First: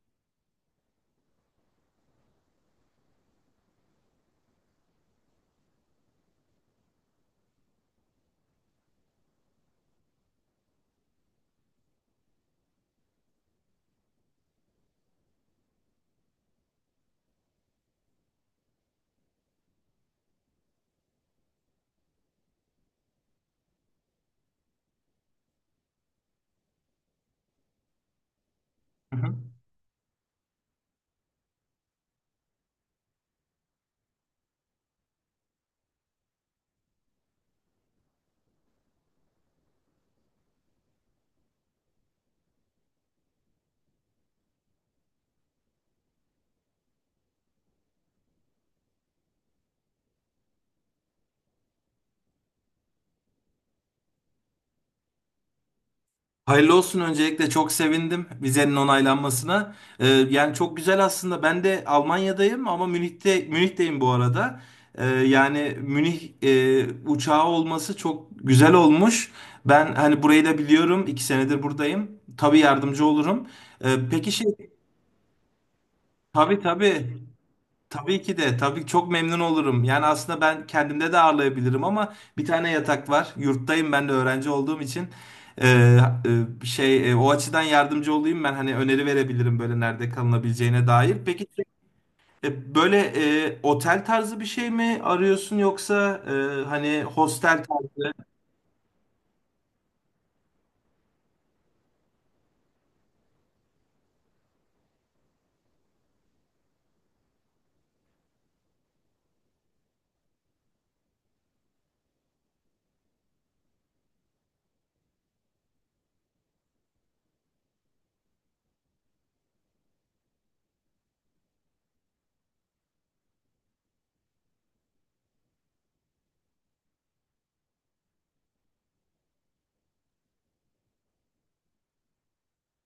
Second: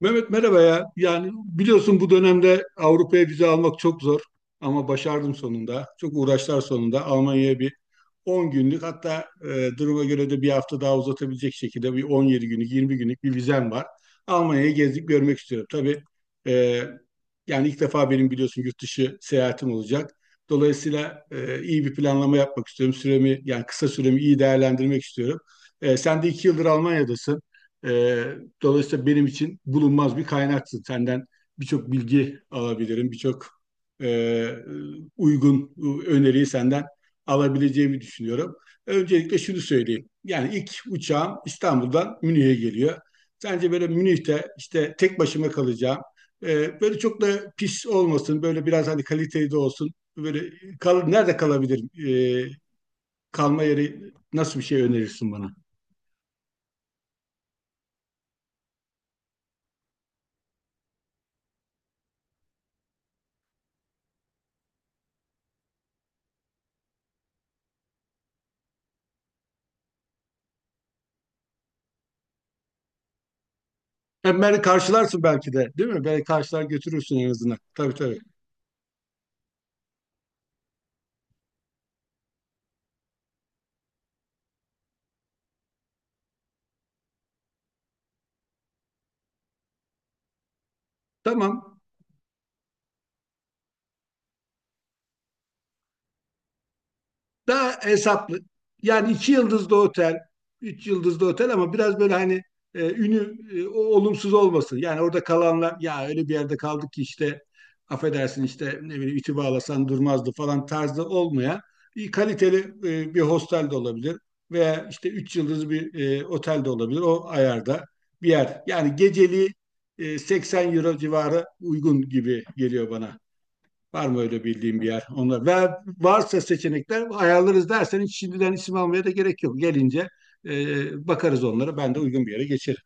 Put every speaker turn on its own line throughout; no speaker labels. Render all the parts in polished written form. Mehmet merhaba ya. Yani biliyorsun bu dönemde Avrupa'ya vize almak çok zor ama başardım sonunda. Çok uğraşlar sonunda Almanya'ya bir 10 günlük, hatta duruma göre de bir hafta daha uzatabilecek şekilde bir 17 günlük 20 günlük bir vizem var. Almanya'yı gezip görmek istiyorum. Tabii e, yani ilk defa benim biliyorsun yurt dışı seyahatim olacak. Dolayısıyla iyi bir planlama yapmak istiyorum. Süremi, yani kısa süremi iyi değerlendirmek istiyorum. Sen de iki yıldır Almanya'dasın. E, dolayısıyla
Hı
benim
hı.
için bulunmaz bir kaynaksın. Senden birçok bilgi alabilirim, birçok e, uygun öneriyi senden alabileceğimi düşünüyorum. Öncelikle şunu söyleyeyim. Yani ilk uçağım İstanbul'dan Münih'e geliyor. Sence böyle Münih'te işte tek başıma kalacağım. Böyle çok da pis olmasın. Böyle biraz hani kaliteli de olsun. Böyle nerede kalabilirim? Ee, kalma yeri, nasıl bir şey önerirsin bana?
Hayırlı olsun öncelikle, çok sevindim vizenin onaylanmasına. Yani çok güzel aslında. Ben de Almanya'dayım ama Münih'teyim bu arada. Yani Münih uçağı olması çok güzel olmuş. Ben hani burayı da biliyorum. 2 senedir buradayım. Tabii yardımcı olurum. Peki
Hem beni karşılarsın belki de, değil mi? Beni
tabii
karşılar götürürsün
tabii
en azından. Tabii tabii.
tabii ki de, tabii ki çok memnun olurum. Yani aslında ben kendimde de ağırlayabilirim ama bir tane yatak var. Yurttayım ben de, öğrenci olduğum için. Ee, O açıdan yardımcı olayım, ben hani öneri verebilirim böyle nerede kalınabileceğine dair. Peki,
Tamam.
böyle otel tarzı bir şey mi arıyorsun, yoksa hani hostel?
Daha hesaplı. Yani iki yıldızlı otel, üç yıldızlı otel, ama biraz böyle hani ünü olumsuz olmasın. Yani orada kalanlar, ya öyle bir yerde kaldık ki işte, affedersin, işte ne bileyim iti bağlasan durmazdı falan tarzı olmayan, bir kaliteli bir hostel de olabilir, veya işte üç yıldızlı bir otel de olabilir, o ayarda bir yer. Yani geceliği 80 euro civarı uygun gibi geliyor bana. Var mı öyle bildiğim bir yer? Onlar ve varsa seçenekler ayarlarız derseniz, şimdiden isim almaya da gerek yok. Gelince bakarız onlara. Ben de uygun bir yere geçerim.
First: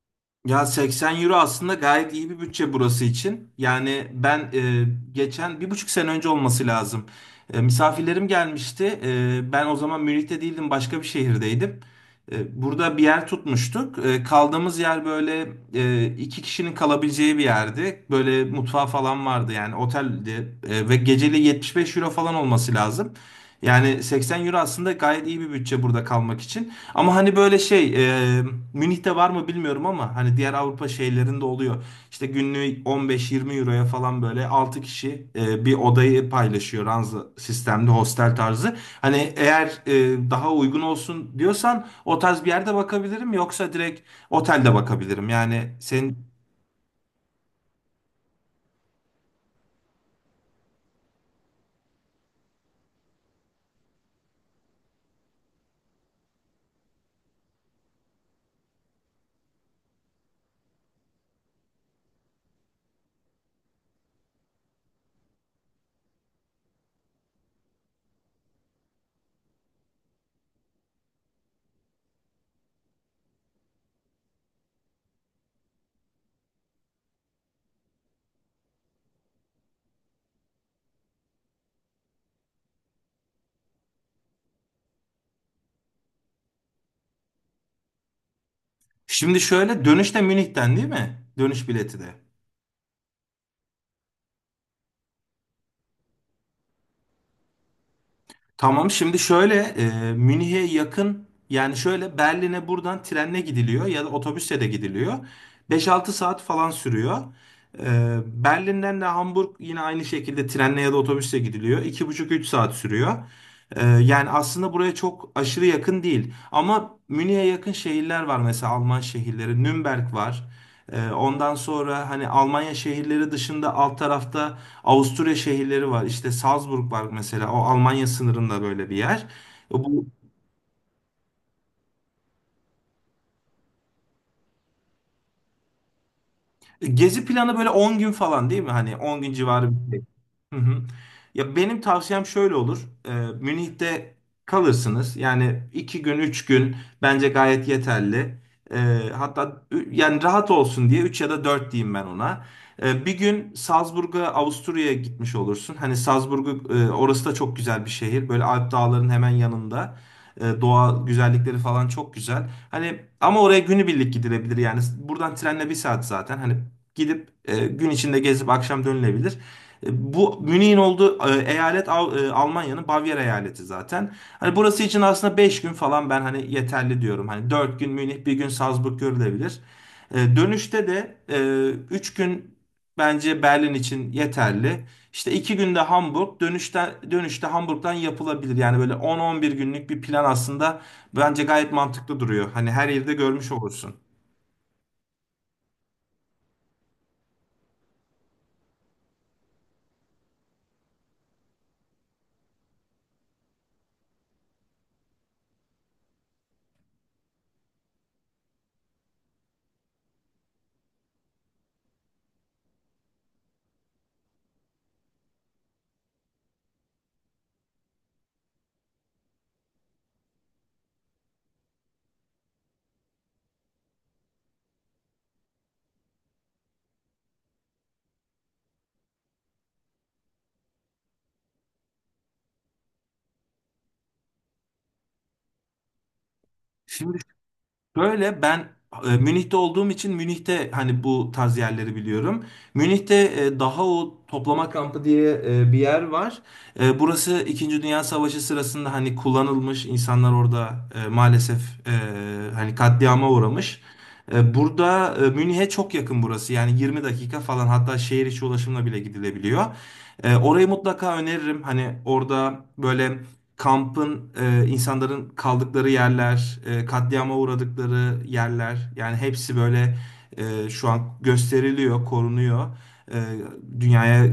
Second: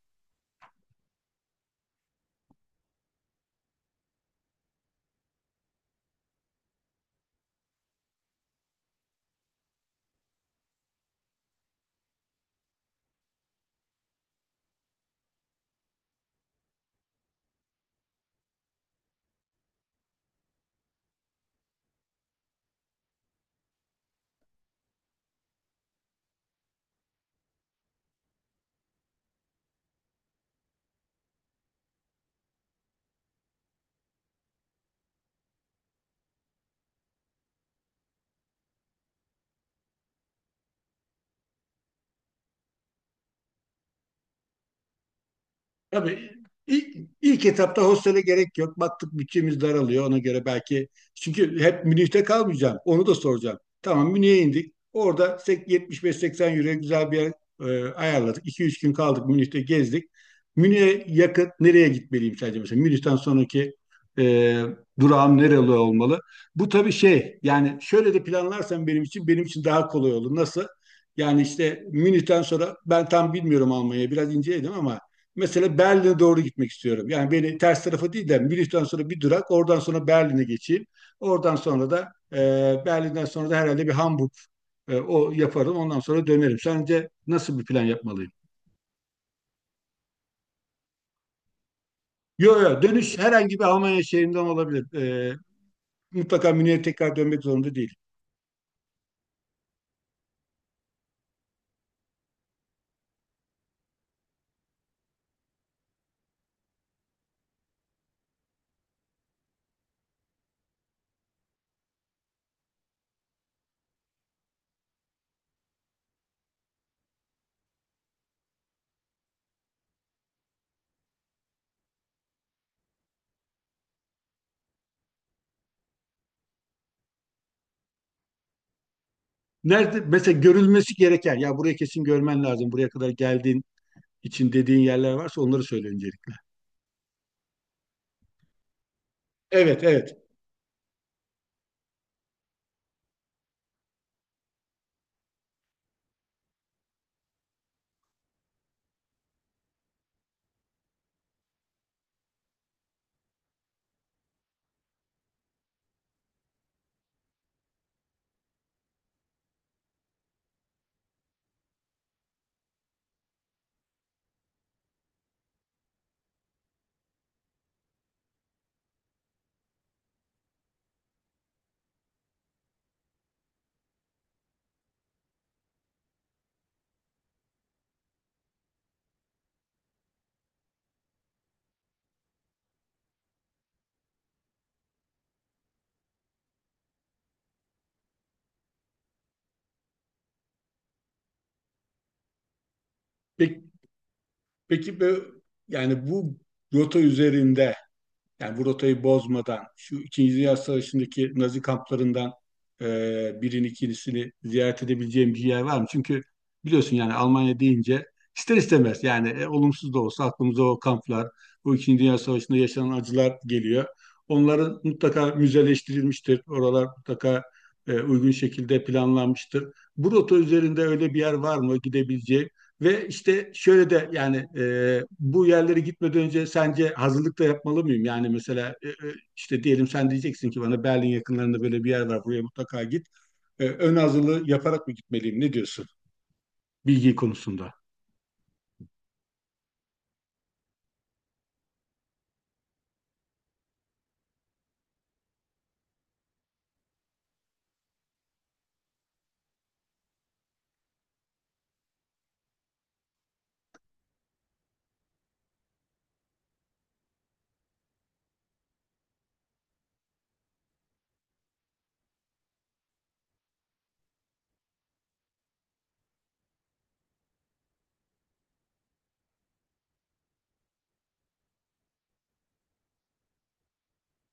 Ya, 80 euro aslında gayet iyi bir bütçe burası için. Yani ben geçen 1,5 sene önce olması lazım, misafirlerim gelmişti. Ben o zaman Münih'te değildim, başka bir şehirdeydim. Burada bir yer tutmuştuk. Kaldığımız yer böyle iki kişinin kalabileceği bir yerdi. Böyle mutfağı falan vardı, yani oteldi. Ve geceli 75 euro falan olması lazım. Yani 80 euro aslında gayet iyi bir bütçe burada kalmak için. Ama hani böyle e, Münih'te var mı bilmiyorum ama hani diğer Avrupa şehirlerinde oluyor. İşte günlüğü 15-20 euroya falan, böyle 6 kişi bir odayı paylaşıyor, ranza sistemli hostel tarzı. Hani eğer daha uygun olsun diyorsan, o tarz bir yerde bakabilirim, yoksa direkt otelde bakabilirim. Yani senin,
Tabii ilk etapta hostele gerek yok. Baktık bütçemiz daralıyor, ona göre belki. Çünkü hep Münih'te kalmayacağım. Onu da soracağım. Tamam, Münih'e indik. Orada 75-80 euro güzel bir yer ayarladık. 2 üç gün kaldık, Münih'te gezdik. Münih'e yakın nereye gitmeliyim sence mesela? Münih'ten sonraki e, durağım nereli olmalı? Bu tabii şey, yani şöyle de planlarsan benim için daha kolay olur. Nasıl? Yani işte Münih'ten sonra ben tam bilmiyorum, Almanya'yı biraz inceledim ama mesela Berlin'e doğru gitmek istiyorum. Yani beni ters tarafa değil de Münih'ten sonra bir durak, oradan sonra Berlin'e geçeyim. Oradan sonra da Berlin'den sonra da herhalde bir Hamburg o yaparım. Ondan sonra dönerim. Sence nasıl bir plan yapmalıyım?
şimdi şöyle, dönüşte Münih'ten değil mi? Dönüş bileti de.
Yok yok, dönüş herhangi bir Almanya şehrinden olabilir. E, mutlaka Münih'e tekrar dönmek zorunda değil.
Tamam, şimdi şöyle, Münih'e yakın, yani şöyle Berlin'e buradan trenle gidiliyor ya da otobüsle de gidiliyor. 5-6 saat falan sürüyor. Berlin'den de Hamburg yine aynı şekilde trenle ya da otobüsle gidiliyor. 2,5-3 saat sürüyor. Yani aslında buraya çok aşırı yakın değil. Ama Münih'e yakın şehirler var, mesela Alman şehirleri. Nürnberg var. Ondan sonra hani Almanya şehirleri dışında alt tarafta Avusturya şehirleri var. İşte Salzburg var mesela. O Almanya sınırında böyle bir yer.
Nerede
Bu
mesela görülmesi gereken, ya buraya kesin görmen lazım, buraya kadar geldiğin için dediğin yerler varsa onları söyle öncelikle.
Gezi planı böyle 10 gün falan değil mi? Hani 10 gün civarı
Evet
bir şey.
evet.
Hı hı. Ya benim tavsiyem şöyle olur. Ee, Münih'te kalırsınız. Yani 2 gün 3 gün bence gayet yeterli. Hatta yani rahat olsun diye 3 ya da 4 diyeyim ben ona. 1 gün Salzburg'a, Avusturya'ya gitmiş olursun. Hani Salzburg'u, orası da çok güzel bir şehir. Böyle Alp dağların hemen yanında. Doğa güzellikleri falan çok güzel. Hani ama oraya günübirlik gidilebilir yani. Buradan trenle 1 saat zaten. Hani gidip gün içinde gezip akşam dönülebilir. Bu Münih'in olduğu eyalet, Almanya'nın Bavyera eyaleti zaten. Hani burası için aslında 5 gün falan ben hani yeterli diyorum. Hani 4 gün Münih, 1 gün Salzburg görülebilir. Dönüşte de 3 gün bence Berlin için yeterli. İşte 2 günde Hamburg, dönüşte Hamburg'dan yapılabilir. Yani böyle 10-11 günlük bir plan aslında bence gayet mantıklı duruyor. Hani her yerde görmüş
Peki,
olursun.
peki bu- yani bu rota üzerinde, yani bu rotayı bozmadan şu İkinci Dünya Savaşı'ndaki Nazi kamplarından e, birini, ikincisini ziyaret edebileceğim bir yer var mı? Çünkü biliyorsun yani Almanya deyince ister istemez, yani olumsuz da olsa aklımıza o kamplar, bu İkinci Dünya Savaşı'nda yaşanan acılar geliyor. Onların mutlaka müzeleştirilmiştir. Oralar mutlaka uygun şekilde planlanmıştır. Bu rota üzerinde öyle bir yer var mı gidebileceğim? Ve işte şöyle de, yani bu yerlere gitmeden önce sence hazırlık da yapmalı mıyım? Yani mesela işte diyelim sen diyeceksin ki bana, Berlin yakınlarında böyle bir yer var, buraya mutlaka git. Ön hazırlığı yaparak mı gitmeliyim? Ne diyorsun bilgi konusunda?
Böyle ben Münih'te olduğum için Münih'te hani bu tarz yerleri biliyorum. Münih'te daha o toplama kampı diye bir yer var. Burası İkinci Dünya Savaşı sırasında hani kullanılmış, insanlar orada maalesef e, hani katliama uğramış. Burada Münih'e çok yakın burası, yani 20 dakika falan, hatta şehir içi ulaşımla bile gidilebiliyor. Orayı mutlaka öneririm. Hani orada böyle kampın, insanların kaldıkları yerler, katliama uğradıkları yerler, yani hepsi böyle şu an gösteriliyor, korunuyor. E, Dünyaya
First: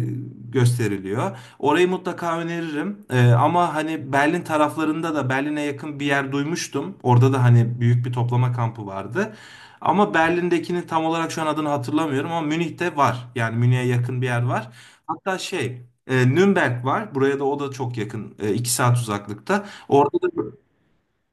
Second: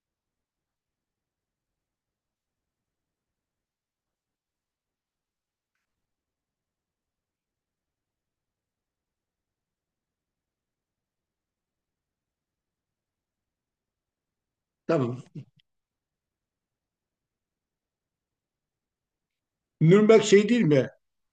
gösteriliyor. Orayı mutlaka öneririm. Ama hani Berlin taraflarında da, Berlin'e yakın bir yer duymuştum. Orada da hani büyük bir toplama kampı vardı. Ama Berlin'dekinin tam olarak şu an adını hatırlamıyorum, ama Münih'te var. Yani Münih'e yakın bir yer var.
Tamam.
Hatta Nürnberg var. Buraya da, o da çok yakın. 2 saat uzaklıkta. Orada
Nürnberg
da
şey değil mi?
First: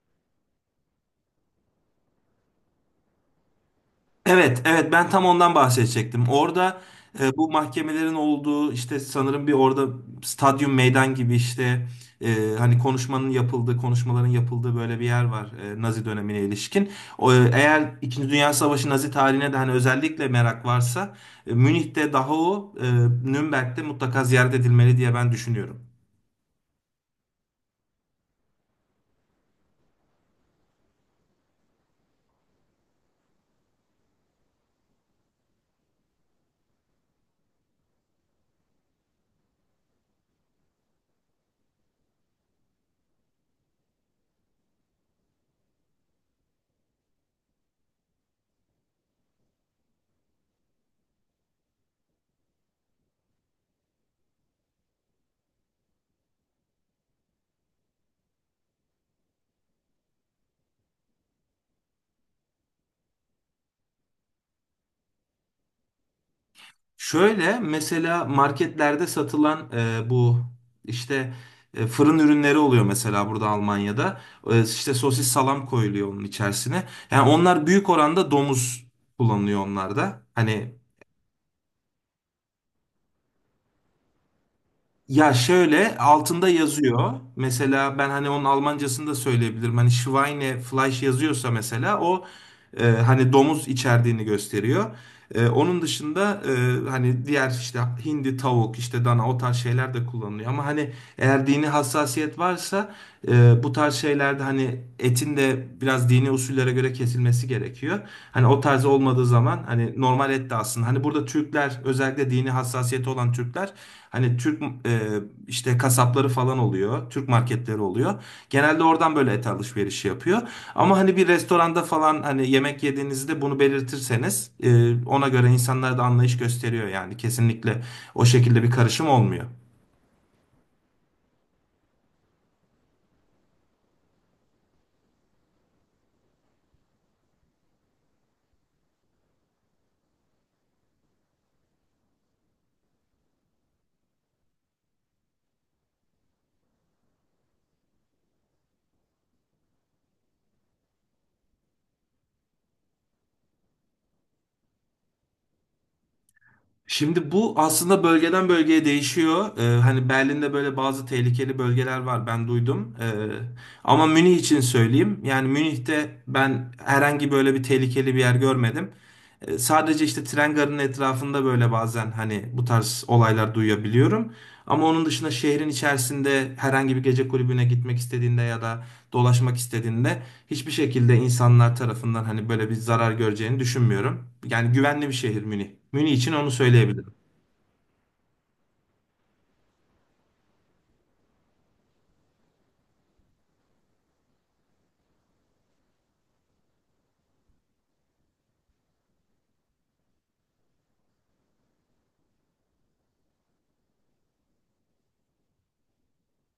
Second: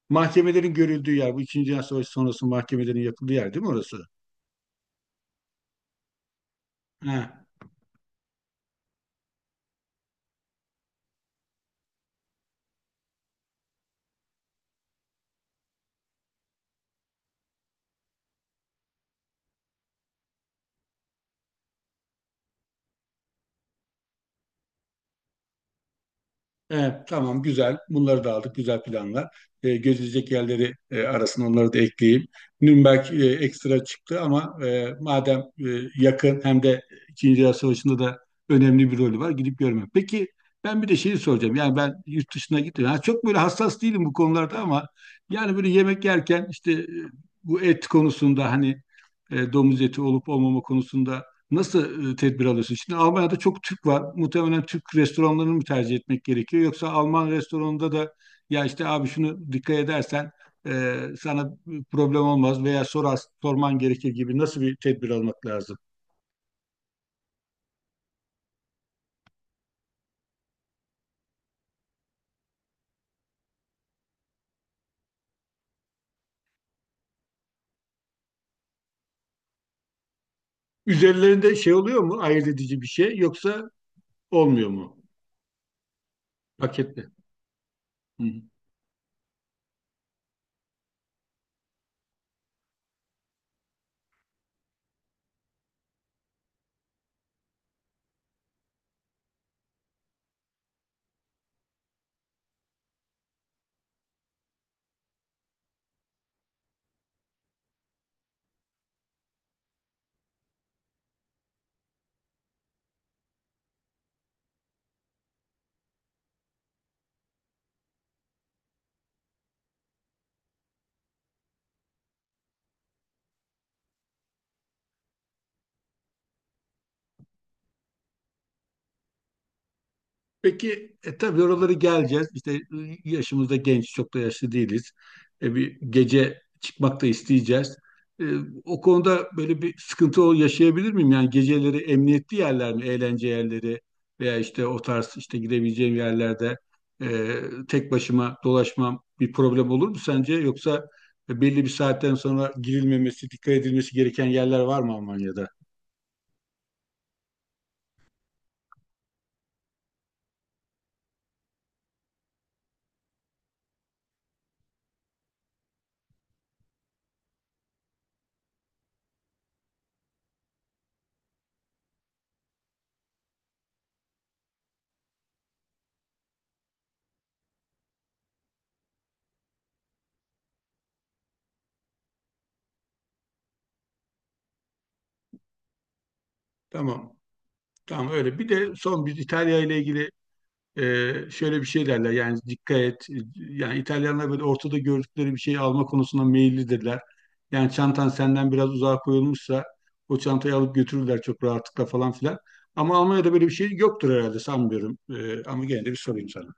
Mahkemelerin görüldüğü yer. Bu İkinci Dünya Savaşı sonrası mahkemelerin yapıldığı yer değil mi orası?
evet, evet, ben tam ondan bahsedecektim. Orada
He.
bu mahkemelerin olduğu, işte sanırım bir orada stadyum meydan gibi, işte hani konuşmanın yapıldığı konuşmaların yapıldığı böyle bir yer var, Nazi dönemine ilişkin. Eğer İkinci Dünya Savaşı, Nazi tarihine de hani özellikle merak varsa, Münih'te Dachau, Nürnberg'de mutlaka ziyaret edilmeli diye ben düşünüyorum.
Evet, tamam, güzel. Bunları da aldık. Güzel planlar. Gözülecek yerleri arasına onları da ekleyeyim. Nürnberg ekstra çıktı ama madem yakın, hem de İkinci Dünya Savaşı'nda da önemli bir rolü var. Gidip görmek. Peki, ben bir de şeyi soracağım. Yani ben yurt dışına gittim. Ha, çok böyle hassas değilim bu konularda ama yani böyle yemek yerken işte bu et konusunda, hani domuz eti olup olmama konusunda nasıl tedbir alıyorsun? Şimdi Almanya'da çok Türk var. Muhtemelen Türk restoranlarını mı tercih etmek gerekiyor? Yoksa Alman restoranında da, ya işte abi şunu dikkat edersen sana problem olmaz veya sorar, sorman gerekir gibi, nasıl bir tedbir almak lazım?
Şöyle, mesela marketlerde satılan bu işte fırın ürünleri oluyor mesela burada Almanya'da. İşte sosis salam koyuluyor onun içerisine. Yani onlar büyük oranda domuz kullanılıyor onlarda. Hani,
Üzerlerinde şey oluyor mu? Ayırt edici bir şey yoksa olmuyor mu?
ya şöyle altında
Paketli.
yazıyor. Mesela ben
Hı.
hani onun Almancasını da söyleyebilirim. Hani Schweine Fleisch yazıyorsa mesela o, hani domuz içerdiğini gösteriyor. Onun dışında, hani diğer işte hindi, tavuk, işte dana, o tarz şeyler de kullanılıyor. Ama hani eğer dini hassasiyet varsa, bu tarz şeylerde hani etin de biraz dini usullere göre kesilmesi gerekiyor. Hani o tarz olmadığı zaman hani normal et de aslında. Hani burada Türkler, özellikle dini hassasiyeti olan Türkler, hani Türk işte kasapları falan oluyor. Türk marketleri oluyor. Genelde oradan böyle et alışverişi yapıyor. Ama hani bir restoranda falan hani yemek yediğinizde bunu belirtirseniz, ona göre insanlar da anlayış gösteriyor yani. Kesinlikle o şekilde bir karışım olmuyor.
Peki tabii oraları geleceğiz. İşte yaşımız da genç, çok da yaşlı değiliz. Bir gece çıkmak da isteyeceğiz. E, o konuda böyle bir sıkıntı yaşayabilir miyim? Yani geceleri emniyetli yerler mi, eğlence yerleri veya işte o tarz işte gidebileceğim yerlerde e, tek başıma dolaşmam bir problem olur mu sence? Yoksa belli bir saatten sonra girilmemesi, dikkat edilmesi gereken yerler var mı Almanya'da?
Şimdi bu aslında bölgeden bölgeye değişiyor. Hani Berlin'de böyle bazı tehlikeli bölgeler var, ben duydum. Ama Münih için söyleyeyim. Yani Münih'te ben herhangi böyle bir tehlikeli bir yer görmedim. Sadece işte tren garının etrafında böyle bazen hani bu tarz olaylar duyabiliyorum. Ama onun dışında şehrin içerisinde herhangi bir gece kulübüne gitmek istediğinde ya da dolaşmak istediğinde, hiçbir şekilde insanlar tarafından hani böyle bir zarar göreceğini düşünmüyorum. Yani güvenli bir şehir Münih. Münih için onu söyleyebilirim.
Tamam. Tamam öyle. Bir de son bir İtalya ile ilgili. Şöyle bir şey derler, yani dikkat et. Yani İtalyanlar böyle ortada gördükleri bir şeyi alma konusunda meyillidirler. Yani çantan senden biraz uzağa koyulmuşsa o çantayı alıp götürürler çok rahatlıkla falan filan. Ama Almanya'da böyle bir şey yoktur herhalde, sanmıyorum. Ama gene de bir sorayım sana.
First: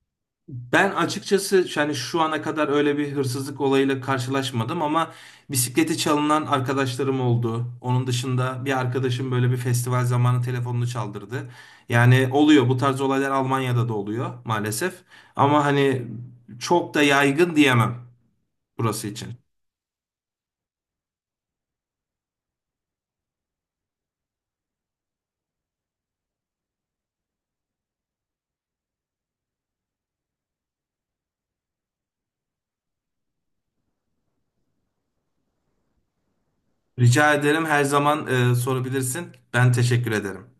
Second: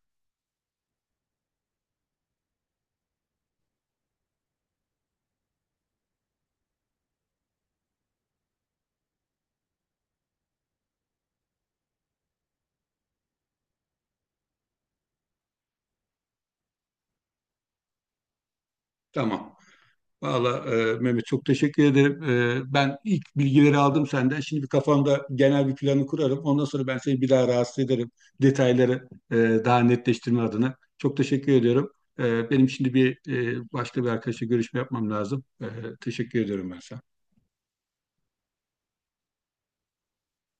Ben açıkçası yani şu ana kadar öyle bir hırsızlık olayıyla karşılaşmadım, ama bisikleti çalınan arkadaşlarım oldu. Onun dışında bir arkadaşım böyle bir festival zamanı telefonunu çaldırdı. Yani oluyor, bu tarz olaylar Almanya'da da oluyor maalesef. Ama hani çok da yaygın diyemem burası için.
Tamam. Valla Mehmet, çok teşekkür ederim. Ben ilk bilgileri aldım senden. Şimdi bir kafamda genel bir planı kurarım. Ondan sonra ben seni bir daha rahatsız ederim. Detayları daha netleştirme adına. Çok teşekkür ediyorum. Benim şimdi bir başka bir arkadaşla görüşme yapmam lazım. Teşekkür ediyorum ben sana.
Rica ederim, her zaman sorabilirsin. Ben teşekkür ederim.